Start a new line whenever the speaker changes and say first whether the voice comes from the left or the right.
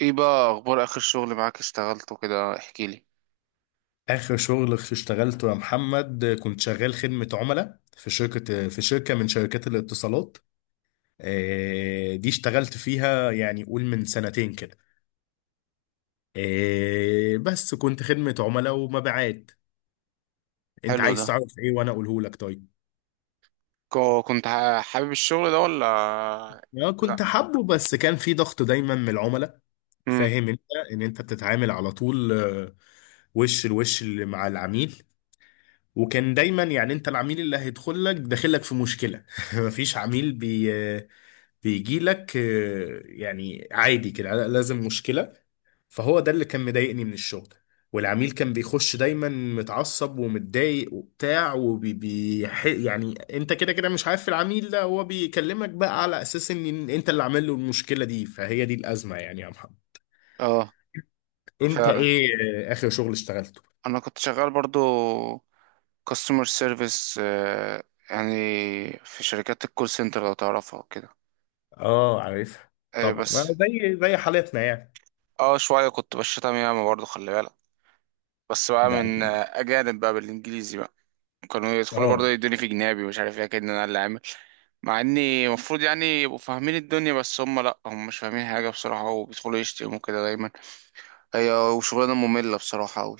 right: ايه بقى اخبار اخر شغل معاك اشتغلته كده؟ احكي لي.
left: اخر شغل اشتغلته يا محمد، كنت شغال خدمة عملاء في شركة من شركات الاتصالات. دي اشتغلت فيها يعني قول من سنتين كده. بس كنت خدمة عملاء ومبيعات. انت
right: حلو ده.
left: عايز تعرف ايه وانا اقوله لك؟ طيب.
right: كنت حابب الشغل ده ولا؟ لا.
left: كنت حابه، بس كان في ضغط دايما من العملاء.
right: امم.
left: فاهم انت؟ ان انت بتتعامل على طول وش الوش اللي مع العميل. وكان دايما يعني انت العميل اللي هيدخل لك داخل لك في مشكله. مفيش عميل بي آه، بيجي لك يعني عادي كده، لازم مشكلة. فهو ده اللي كان مضايقني من الشغل. والعميل كان بيخش دايما متعصب ومتضايق وبتاع يعني انت كده كده مش عارف، العميل ده هو بيكلمك بقى على اساس ان انت اللي عامل له المشكلة دي. فهي دي الأزمة يعني يا محمد.
right: اه
left: انت
right: فعلا.
left: ايه؟ آخر شغل اشتغلته.
right: انا كنت شغال برضو كاستمر سيرفيس، يعني في شركات الكول سنتر لو تعرفها وكده.
left: اه، عارفها. طبعا
right: بس.
left: ما زي حالتنا يعني.
right: اه، شويه كنت بشتم ياما برضو، خلي بالك. بس بقى
left: ده
right: من
left: اكيد.
right: اجانب بقى، بالانجليزي بقى. كانوا يدخلوا برضو
left: اه،
right: يدوني في جنابي، مش عارف ايه كده انا اللي عامل. مع اني المفروض يعني يبقوا فاهمين الدنيا، بس هم، لا، هم مش فاهمين حاجه بصراحه، وبيدخلوا يشتموا كده دايما. هي وشغلانه ممله بصراحه قوي.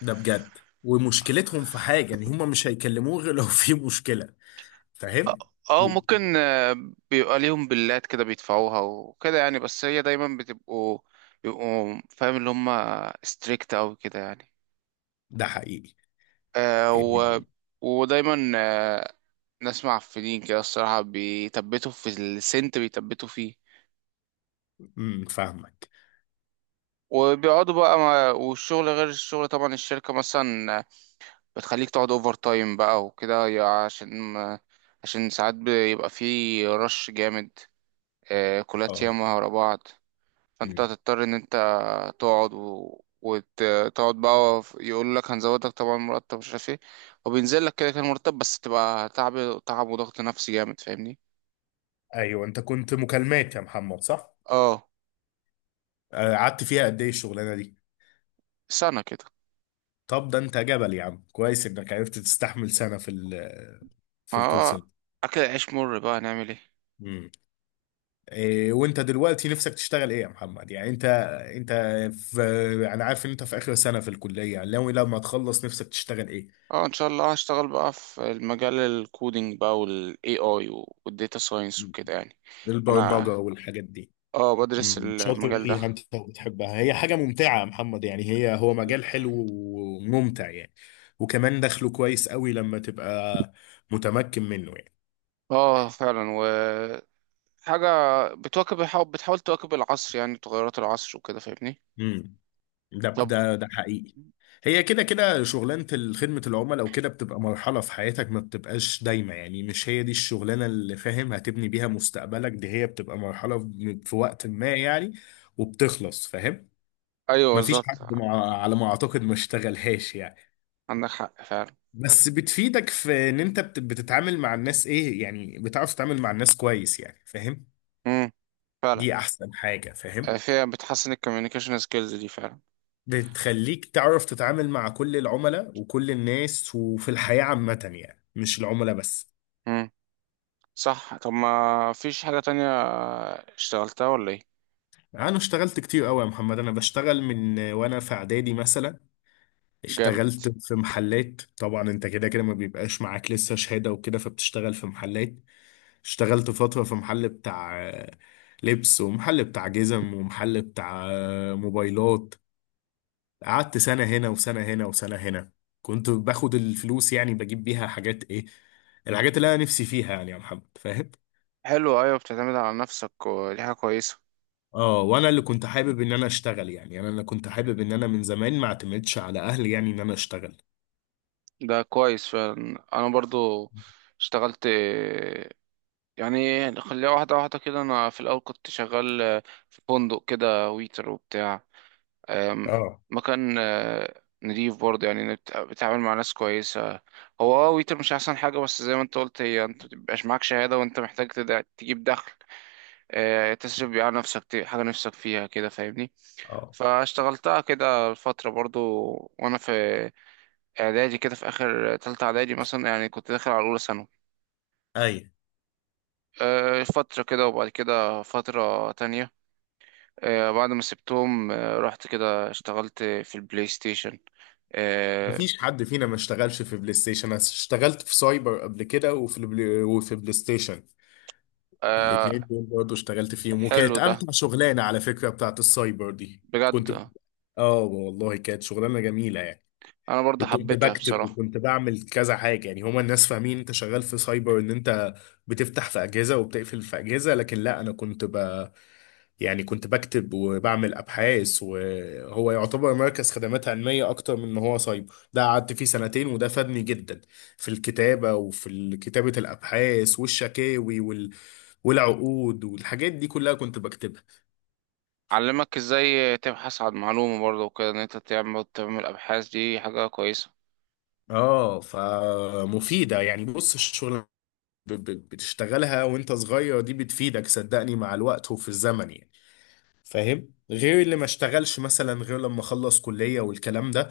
left: ده بجد. ومشكلتهم في حاجة، ان هم مش هيكلموه غير لو في مشكلة. فاهم.
right: اه ممكن. بيبقى ليهم بلات كده بيدفعوها وكده يعني، بس هي دايما بتبقوا، بيبقوا فاهم، اللي هم ستريكت اوي كده يعني.
left: ده حقيقي.
right: آه و...
left: إيه.
right: ودايما نسمع في دين كده الصراحة، بيثبتوا في السنت، بيثبتوا فيه.
left: فاهمك.
right: وبيقعدوا بقى والشغل غير الشغل طبعا، الشركة مثلا بتخليك تقعد اوفر تايم بقى وكده، عشان ساعات بيبقى في رش جامد، كلات
left: اه.
right: ياما ورا بعض. فانت
left: امم.
right: هتضطر ان انت تقعد وتقعد بقى، يقول لك هنزودك طبعا مرتب، مش عارف ايه، وبينزل لك كده كان مرتب، بس تبقى تعب وضغط نفسي جامد، فاهمني؟
left: ايوه، انت كنت مكالمات يا محمد، صح؟
right: اه،
left: قعدت فيها قد ايه الشغلانه دي؟
right: سنة كده.
left: طب ده انت جبل يا عم، كويس انك عرفت تستحمل سنه في الكول
right: اه،
left: سنتر.
right: اكل العيش مر بقى، هنعمل ايه؟
left: امم. إيه وانت دلوقتي نفسك تشتغل ايه يا محمد؟ يعني انت في، انا عارف ان انت في اخر سنه في الكليه، يعني لو لما تخلص نفسك تشتغل ايه؟
right: اه ان شاء الله، هشتغل بقى في المجال الكودينج بقى، والاي اي والديتا ساينس وكده يعني.
left: البرمجه
right: انا.
left: والحاجات دي.
right: اه بدرس
left: مم. شاطر
right: المجال ده.
left: فيها انت وبتحبها، هي حاجة ممتعة يا محمد، يعني هي هو مجال حلو وممتع يعني. وكمان دخله كويس قوي لما تبقى متمكن منه يعني.
right: اه فعلا، وحاجة بتواكب بتحاول تواكب العصر، يعني تغيرات العصر وكده، فاهمني.
left: امم. ده
right: طب.
left: ده ده حقيقي. هي كده كده شغلانة خدمة العملاء وكده بتبقى مرحلة في حياتك، ما بتبقاش دايمة يعني، مش هي دي الشغلانة اللي فاهم هتبني بيها مستقبلك، دي هي بتبقى مرحلة في وقت ما يعني. وبتخلص، فاهم.
right: ايوه
left: مفيش
right: بالظبط.
left: حد على ما اعتقد ما اشتغلهاش يعني.
right: عندك حق فعلا.
left: بس بتفيدك في ان انت بتتعامل مع الناس، ايه يعني بتعرف تتعامل مع الناس كويس يعني، فاهم.
right: امم. فعلا.
left: دي احسن حاجة، فاهم.
right: فيها بتحسن الكوميونيكيشن سكيلز دي فعلا.
left: بتخليك تعرف تتعامل مع كل العملاء وكل الناس وفي الحياة عامة يعني، مش العملاء بس.
right: امم. صح، طب ما فيش حاجة تانية اشتغلتها ولا ايه؟
left: انا اشتغلت كتير قوي يا محمد، انا بشتغل من وانا في اعدادي مثلا.
right: جامد.
left: اشتغلت في محلات، طبعا انت كده كده ما بيبقاش معاك لسه شهادة وكده فبتشتغل في محلات. اشتغلت فترة في محل بتاع لبس، ومحل بتاع جزم، ومحل بتاع موبايلات. قعدت سنة هنا وسنة هنا وسنة هنا. كنت باخد الفلوس يعني بجيب بيها حاجات، ايه؟ الحاجات اللي انا نفسي فيها يعني يا محمد، فاهم.
right: حلو، ايوه، بتعتمد على نفسك ودي حاجة كويسة.
left: اه، وانا اللي كنت حابب ان انا اشتغل يعني انا اللي كنت حابب ان انا من زمان ما اعتمدش على اهلي يعني ان انا اشتغل.
right: ده كويس فعلا، انا برضو اشتغلت يعني، خليها واحدة واحدة كده، أنا في الأول كنت شغال. في فندق كده، ويتر وبتاع. آم،
left: اه.
right: مكان نضيف برضه، يعني بتعامل مع ناس كويسة. هو ويتر مش أحسن حاجة، بس زي ما أنت قلت، هي أنت مبيبقاش معاك شهادة وأنت محتاج تجيب دخل، تصرف بيه على نفسك حاجة نفسك فيها كده، فاهمني.
left: اه.
right: فاشتغلتها كده فترة برضه. وأنا في إعدادي كده، في آخر تالتة إعدادي مثلا، يعني كنت داخل على أولى ثانوي.
left: اي،
right: فترة كده وبعد كده فترة تانية. بعد ما سبتهم رحت كده اشتغلت في البلاي ستيشن. آه،
left: مفيش حد فينا ما اشتغلش في بلاي ستيشن، انا اشتغلت في سايبر قبل كده وفي البلاي وفي بلاي ستيشن.
right: آه،
left: الاتنين دول برضه اشتغلت فيهم،
right: حلو
left: وكانت
right: ده
left: امتع شغلانه على فكره بتاعت السايبر دي. كنت
right: بجد.
left: ب- اه والله كانت شغلانه جميله يعني.
right: انا برضه
left: وكنت
right: حبيتها
left: بكتب
right: بصراحة.
left: وكنت بعمل كذا حاجه، يعني هما الناس فاهمين انت شغال في سايبر ان انت بتفتح في اجهزه وبتقفل في اجهزه، لكن لا، انا كنت ب يعني كنت بكتب وبعمل ابحاث، وهو يعتبر مركز خدمات علميه اكتر من ان هو سايبر، ده قعدت فيه سنتين وده فادني جدا. في الكتابه وفي كتابه الابحاث والشكاوي والعقود والحاجات دي كلها كنت بكتبها.
right: علمك ازاي تبحث عن معلومة برضه وكده، ان انت تعمل ابحاث، دي حاجة كويسة.
left: اه، فمفيدة يعني. بص الشغل بتشتغلها وانت صغير دي بتفيدك صدقني مع الوقت وفي الزمن يعني. فاهم، غير اللي ما اشتغلش مثلا غير لما خلص كلية والكلام ده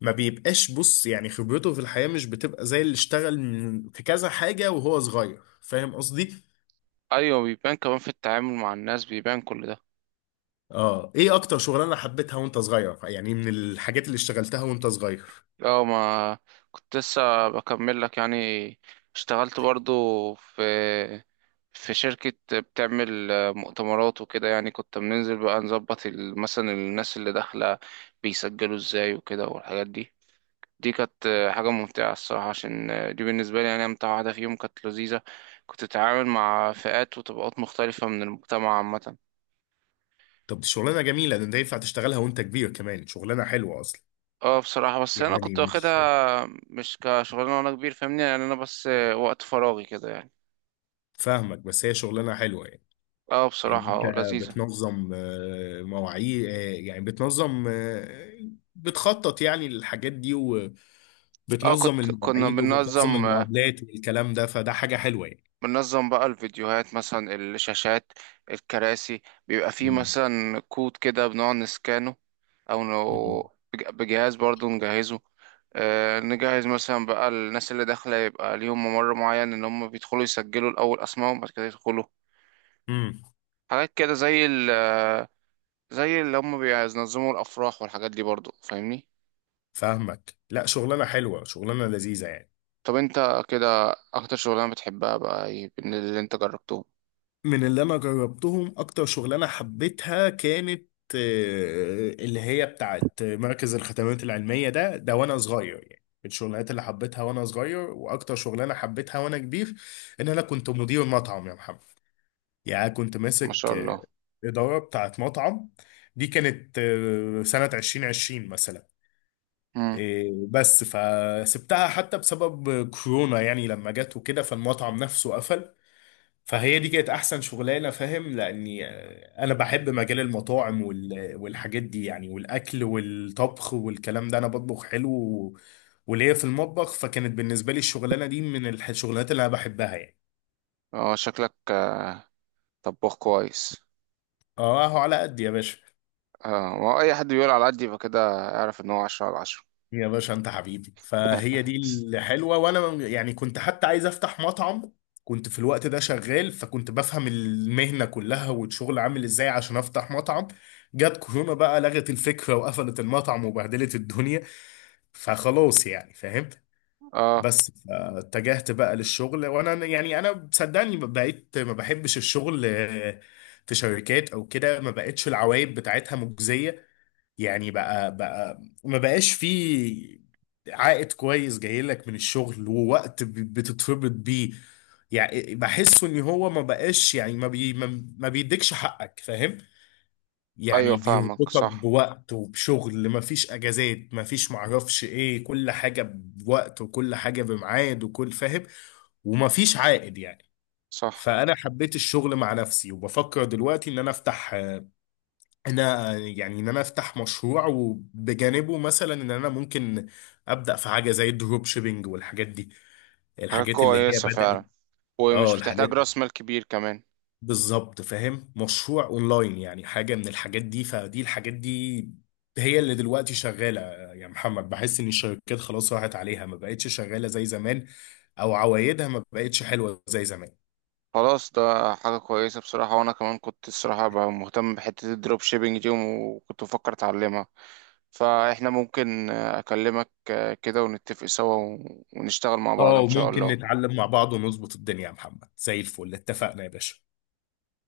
left: ما بيبقاش، بص يعني خبرته في الحياة مش بتبقى زي اللي اشتغل في كذا حاجة وهو صغير، فاهم قصدي.
right: ايوه، بيبان كمان في التعامل مع الناس، بيبان كل ده.
left: اه، ايه اكتر شغلانة حبيتها وانت صغير؟ يعني من الحاجات اللي اشتغلتها وانت صغير.
right: اه، ما كنت لسه بكمل لك يعني، اشتغلت برضو في في شركة بتعمل مؤتمرات وكده، يعني كنت بننزل بقى نظبط مثلا الناس اللي داخلة بيسجلوا ازاي وكده، والحاجات دي. دي كانت حاجة ممتعة الصراحة، عشان دي بالنسبة لي يعني أمتع واحدة فيهم، كانت لذيذة. كنت بتتعامل مع فئات وطبقات مختلفة من المجتمع عامة.
left: طب دي شغلانه جميله، ده انت ينفع تشتغلها وانت كبير كمان، شغلانه حلوه اصلا.
right: اه بصراحة، بس أنا
left: يعني
right: كنت
left: مش
right: واخدها مش كشغلانة وأنا كبير، فاهمني، يعني أنا بس وقت فراغي كده يعني.
left: فاهمك، بس هي شغلانه حلوه يعني.
right: اه
left: يعني
right: بصراحة،
left: انت
right: اه لذيذة.
left: بتنظم مواعيد يعني بتنظم آه، بتخطط يعني للحاجات دي وبتنظم
right: اه، كنا
left: المواعيد وبتنظم المقابلات والكلام ده فده حاجه حلوه يعني.
right: بننظم بقى الفيديوهات مثلا، الشاشات، الكراسي. بيبقى فيه
left: امم
right: مثلا كود كده، بنقعد نسكانه، او بجهاز برضو نجهزه. نجهز مثلا بقى، الناس اللي داخلة يبقى ليهم ممر معين، ان هم بيدخلوا يسجلوا الاول اسمائهم بعد كده يدخلوا.
left: امم
right: حاجات كده، زي ال آه، زي اللي هم بينظموا الافراح والحاجات دي برضو، فاهمني.
left: فاهمك، لا شغلانه حلوه، شغلانه لذيذه يعني.
right: طب انت كده، اكتر شغلانة بتحبها بقى ايه من اللي انت جربته؟
left: من اللي انا جربتهم اكتر شغلانه حبيتها كانت اللي هي بتاعت مركز الخدمات العلميه، ده وانا صغير يعني من الشغلانات اللي حبيتها وانا صغير، واكتر شغلانه حبيتها وانا كبير ان انا كنت مدير مطعم يا محمد. يعني كنت
right: ما
left: ماسك
right: شاء الله.
left: اداره بتاعت مطعم. دي كانت سنه 2020 مثلا.
right: امم.
left: بس فسبتها حتى بسبب كورونا، يعني لما جت وكده فالمطعم نفسه قفل. فهي دي كانت احسن شغلانه، فاهم، لاني انا بحب مجال المطاعم والحاجات دي يعني، والاكل والطبخ والكلام ده، انا بطبخ حلو وليا في المطبخ، فكانت بالنسبه لي الشغلانه دي من الشغلانات اللي انا بحبها يعني.
right: اه، شكلك طباخ كويس.
left: اه على قد يا باشا.
right: اه، ما هو اي حد بيقول على قد يبقى كده اعرف ان هو 10/10.
left: يا باشا انت حبيبي، فهي دي الحلوه، وانا يعني كنت حتى عايز افتح مطعم. كنت في الوقت ده شغال، فكنت بفهم المهنه كلها والشغل عامل ازاي عشان افتح مطعم. جت كورونا بقى، لغت الفكره وقفلت المطعم وبهدلت الدنيا. فخلاص يعني، فاهم.
right: اه
left: بس اتجهت بقى للشغل، وانا يعني انا صدقني بقيت ما بحبش الشغل في شركات او كده، ما بقتش العوايد بتاعتها مجزيه. يعني بقى ما بقاش في عائد كويس جاي لك من الشغل ووقت بتتربط بيه. يعني بحسه ان هو ما بقاش يعني، ما بي ما ما بيديكش حقك، فاهم.
right: ايوه،
left: يعني
right: فاهمك،
left: بيربطك
right: صح.
left: بوقت وبشغل، ما فيش اجازات، ما فيش معرفش ايه، كل حاجة بوقت وكل حاجة بميعاد وكل، فاهم. وما فيش عائد يعني.
right: صح.
left: فانا حبيت الشغل مع نفسي، وبفكر دلوقتي ان انا افتح، انا يعني ان انا افتح مشروع، وبجانبه مثلا ان انا ممكن ابدا في حاجه زي الدروب شيبينج والحاجات دي،
right: حاجة
left: الحاجات اللي هي
right: كويسة
left: بدات.
right: فعلا،
left: اه،
right: ومش بتحتاج
left: الحاجات
right: راس مال كبير كمان.
left: بالظبط، فاهم، مشروع اونلاين يعني، حاجه من الحاجات دي، فدي الحاجات دي هي اللي دلوقتي شغاله. يا محمد، بحس ان الشركات خلاص راحت عليها، ما بقتش شغاله زي زمان، او عوايدها ما بقتش حلوه زي زمان.
right: خلاص، ده حاجة كويسة بصراحة، وانا كمان كنت الصراحة بقى مهتم بحتة الدروب شيبينج دي، وكنت بفكر اتعلمها. فاحنا ممكن اكلمك كده، ونتفق سوا، ونشتغل مع بعض
left: اه،
right: ان شاء
left: وممكن
right: الله.
left: نتعلم مع بعض ونظبط الدنيا يا محمد، زي الفل، اتفقنا يا باشا.